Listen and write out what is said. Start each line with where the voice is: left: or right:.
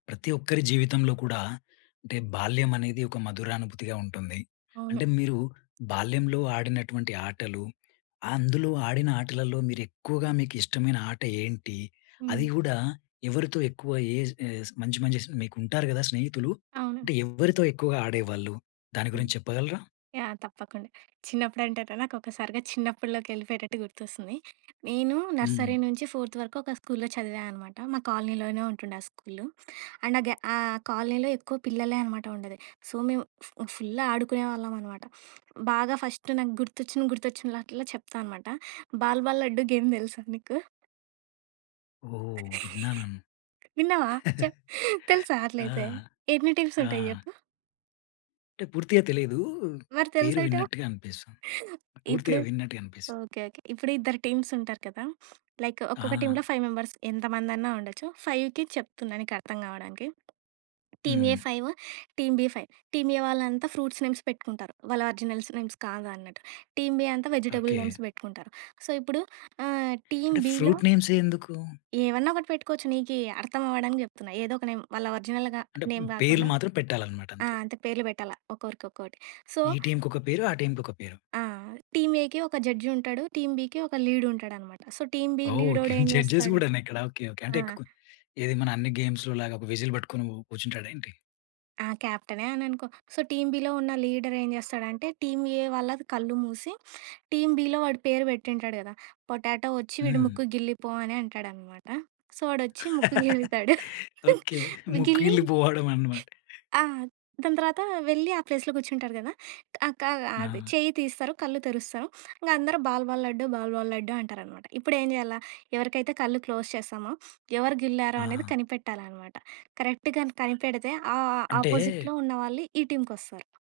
left: ప్రతి ఒక్కరి జీవితంలో కూడా అంటే బాల్యం అనేది ఒక మధురానుభూతిగా ఉంటుంది.
right: అవును.
left: అంటే మీరు బాల్యంలో ఆడినటువంటి ఆటలు, అందులో ఆడిన ఆటలలో మీరు ఎక్కువగా మీకిష్టమైన ఆట ఏంటి?
right: హ్మ్.
left: అది కూడా ఎవరితో ఎక్కువ ఏజ్ ఏస్ మంచి మంచి స్నే మీకు ఉంటారు కదా! స్నేహితులు
right: అవును.
left: అంటే ఎవరితో ఎక్కువగా ఆడేవాళ్ళు? దాని
right: హ్మ్.
left: గురించి చెప్పగలరా?
right: యాహ్! తప్పకుండ. చిన్నప్పుడంటే‌టే నాకు ఒకసారిగా చిన్నప్పటిలోకి వెళ్ళిపోయేటట్టు గుర్తొస్తుంది. నేను
left: హ్మ్.
right: నర్సరీ నుంచి ఫోర్త్ వరకు ఒక స్కూల్లో చదివా అనమాట. మా కాలనీలోనే ఉంటుండే ఆ స్కూలు. అండ్ ఆ గే ఆ కాలనీలో ఎక్కువ పిల్లలే అనమాట ఉండేది. సో మేము ఫూ ఫుల్ ఆడుకునేవాళ్ళం అనమాట. బాగా ఫస్ట్ నాకు గుర్తొచ్చిన గుర్తొచ్చినలటిలో చెప్తా అనమాట. బాల్ బాల్ లడ్డు గేమ్ తెలుసా నీకు?
left: ఓహ్! విన్నా‌నన్
right: విన్నావా చెప్పు తెలుసా
left: ఆ!
right: అట్లైతే? ఎన్ని టీమ్స్
left: ఆ!
right: ఉంటాయి చెప్పు?
left: అంటే పూర్తిగా తెలీదు.
right: మరి
left: పేరు
right: తెలుసాటవు?
left: విన్నట్టుగా అనిపిస్తుంది.
right: ఇప్పుడు
left: పూర్తిగా విన్నట్టుగా అనిపిస్తుంది.
right: ఓకే. ఓకే. ఇప్పుడు ఇద్దరు టీమ్స్ ఉంటారు కదా! లైకు ఒక్కొక్క
left: ఆ!
right: టీమ్‌లో ఫైవ్ మెంబర్స్ ఎంతమందన్నా ఉండొచ్చు. ఫైవ్‌కి చెప్తున్నా నీకు అర్థం కావడానికి. Team A
left: hmm.
right: Five team B five. Team A వాళ్ళంతా ఫ్రూట్స్ నేమ్స్ పెట్టుకుంటారు వాళ్ళ ఒరిజినల్స్ నేమ్స్ కాదు అన్నట్టు. టీమ్ బి అంతా వెజిటబుల్
left: ఓకే.
right: నేమ్స్ పెట్టుకుంటారు. సో ఇప్పుడు ఆహ్, టీమ్
left: అంటే
right: బిలో
left: ఫ్రూట్ నే‌మ్సే ఎందుకు?
right: ఏమన్నా ఒకటి పెట్టుకోవచ్చు. నీ‌కి అర్థం అవ్వడానికి చెప్తున్నా ఏదో ఒక నేమ్ వాళ్ళ ఒరిజినల్‌గా
left: అంటే పే
right: నేమ్
left: పేర్లు
right: కాకుండా
left: మాత్రం పెట్టాలన్నమాట
right: ఆ!
left: అంతే.
right: అంతే పేర్లు పెట్టాలా ఒక్కోరి ఒక్కోటి సో
left: ఈ టీమ్‌కి ఒక పేరు. ఆ టీమ్‌కి ఒక పేరు.
right: ఆ! టీమ్ ఏకి ఒక జడ్జ్ ఉంటాడు. టీమ్ బికి ఒక లీడ్ ఉంటాడన్నమాట. సో టీమ్ బి
left: ఓహ్‌!
right: లి‌డో‌డేం
left: జడ్జెస్
right: చేస్తాడు?
left: కూడా‌నా ఇక్కడ ఓకే ఓకే. అంటే‌
right: ఆ!
left: ఏక్ ఏది మన అన్ని గేమ్స్‌లో లాగా ఒక విజిల్ పట్టుకొని కూర్చుంటాడా ఏంటి?
right: ఆ! క్యాప్టె‌నే అని అనుకో. సొ టీమ్ బిలో ఉన్న లీడర్ ఏం చేస్తాడంటే టీమ్ ఏ వాళ్ళ‌ది కళ్ళు మూసి టీమ్ బిలో వాడి పేరు పెటుంటాడు కదా! పోటాటో వచ్చి వీడు
left: హ్మ్.
right: ముక్కు గిల్లిపో అని అంటాడన్నమాట. సో వాడు వచ్చి ముక్కు గిల్లుతాడు.
left: ఓకే. ముక్కు
right: గిల్లి
left: గిల్లి పోవడం అన్నమాట.
right: ఆ! దాని తర్వాత వెళ్ళి ఆ ప్లేస్‌లో కూర్చుంటారు కదా! అక అది
left: ఆ!
right: చెయ్యి తీస్తారు కళ్ళు తెరుస్తారు ఇంకా అందరూ ball ball laddu ball ball laddu అంటారనమాట. ఇప్పుడు ఏం చేయాలా? ఎవరికైతే కళ్ళు క్లోజ్ చేస్తామో ఎవరు గిల్లారో అనేది
left: ఆ!
right: కనిపెట్టాలనమాట. కరెక్ట్‌గా‌న్ని కనిపెడితే ఆ‌ ఆ‌ ఆ
left: అంటే
right: అపోజిట్లో ఉన్న వాళ్ళు ఈ టీమ్‌కొస్తారు.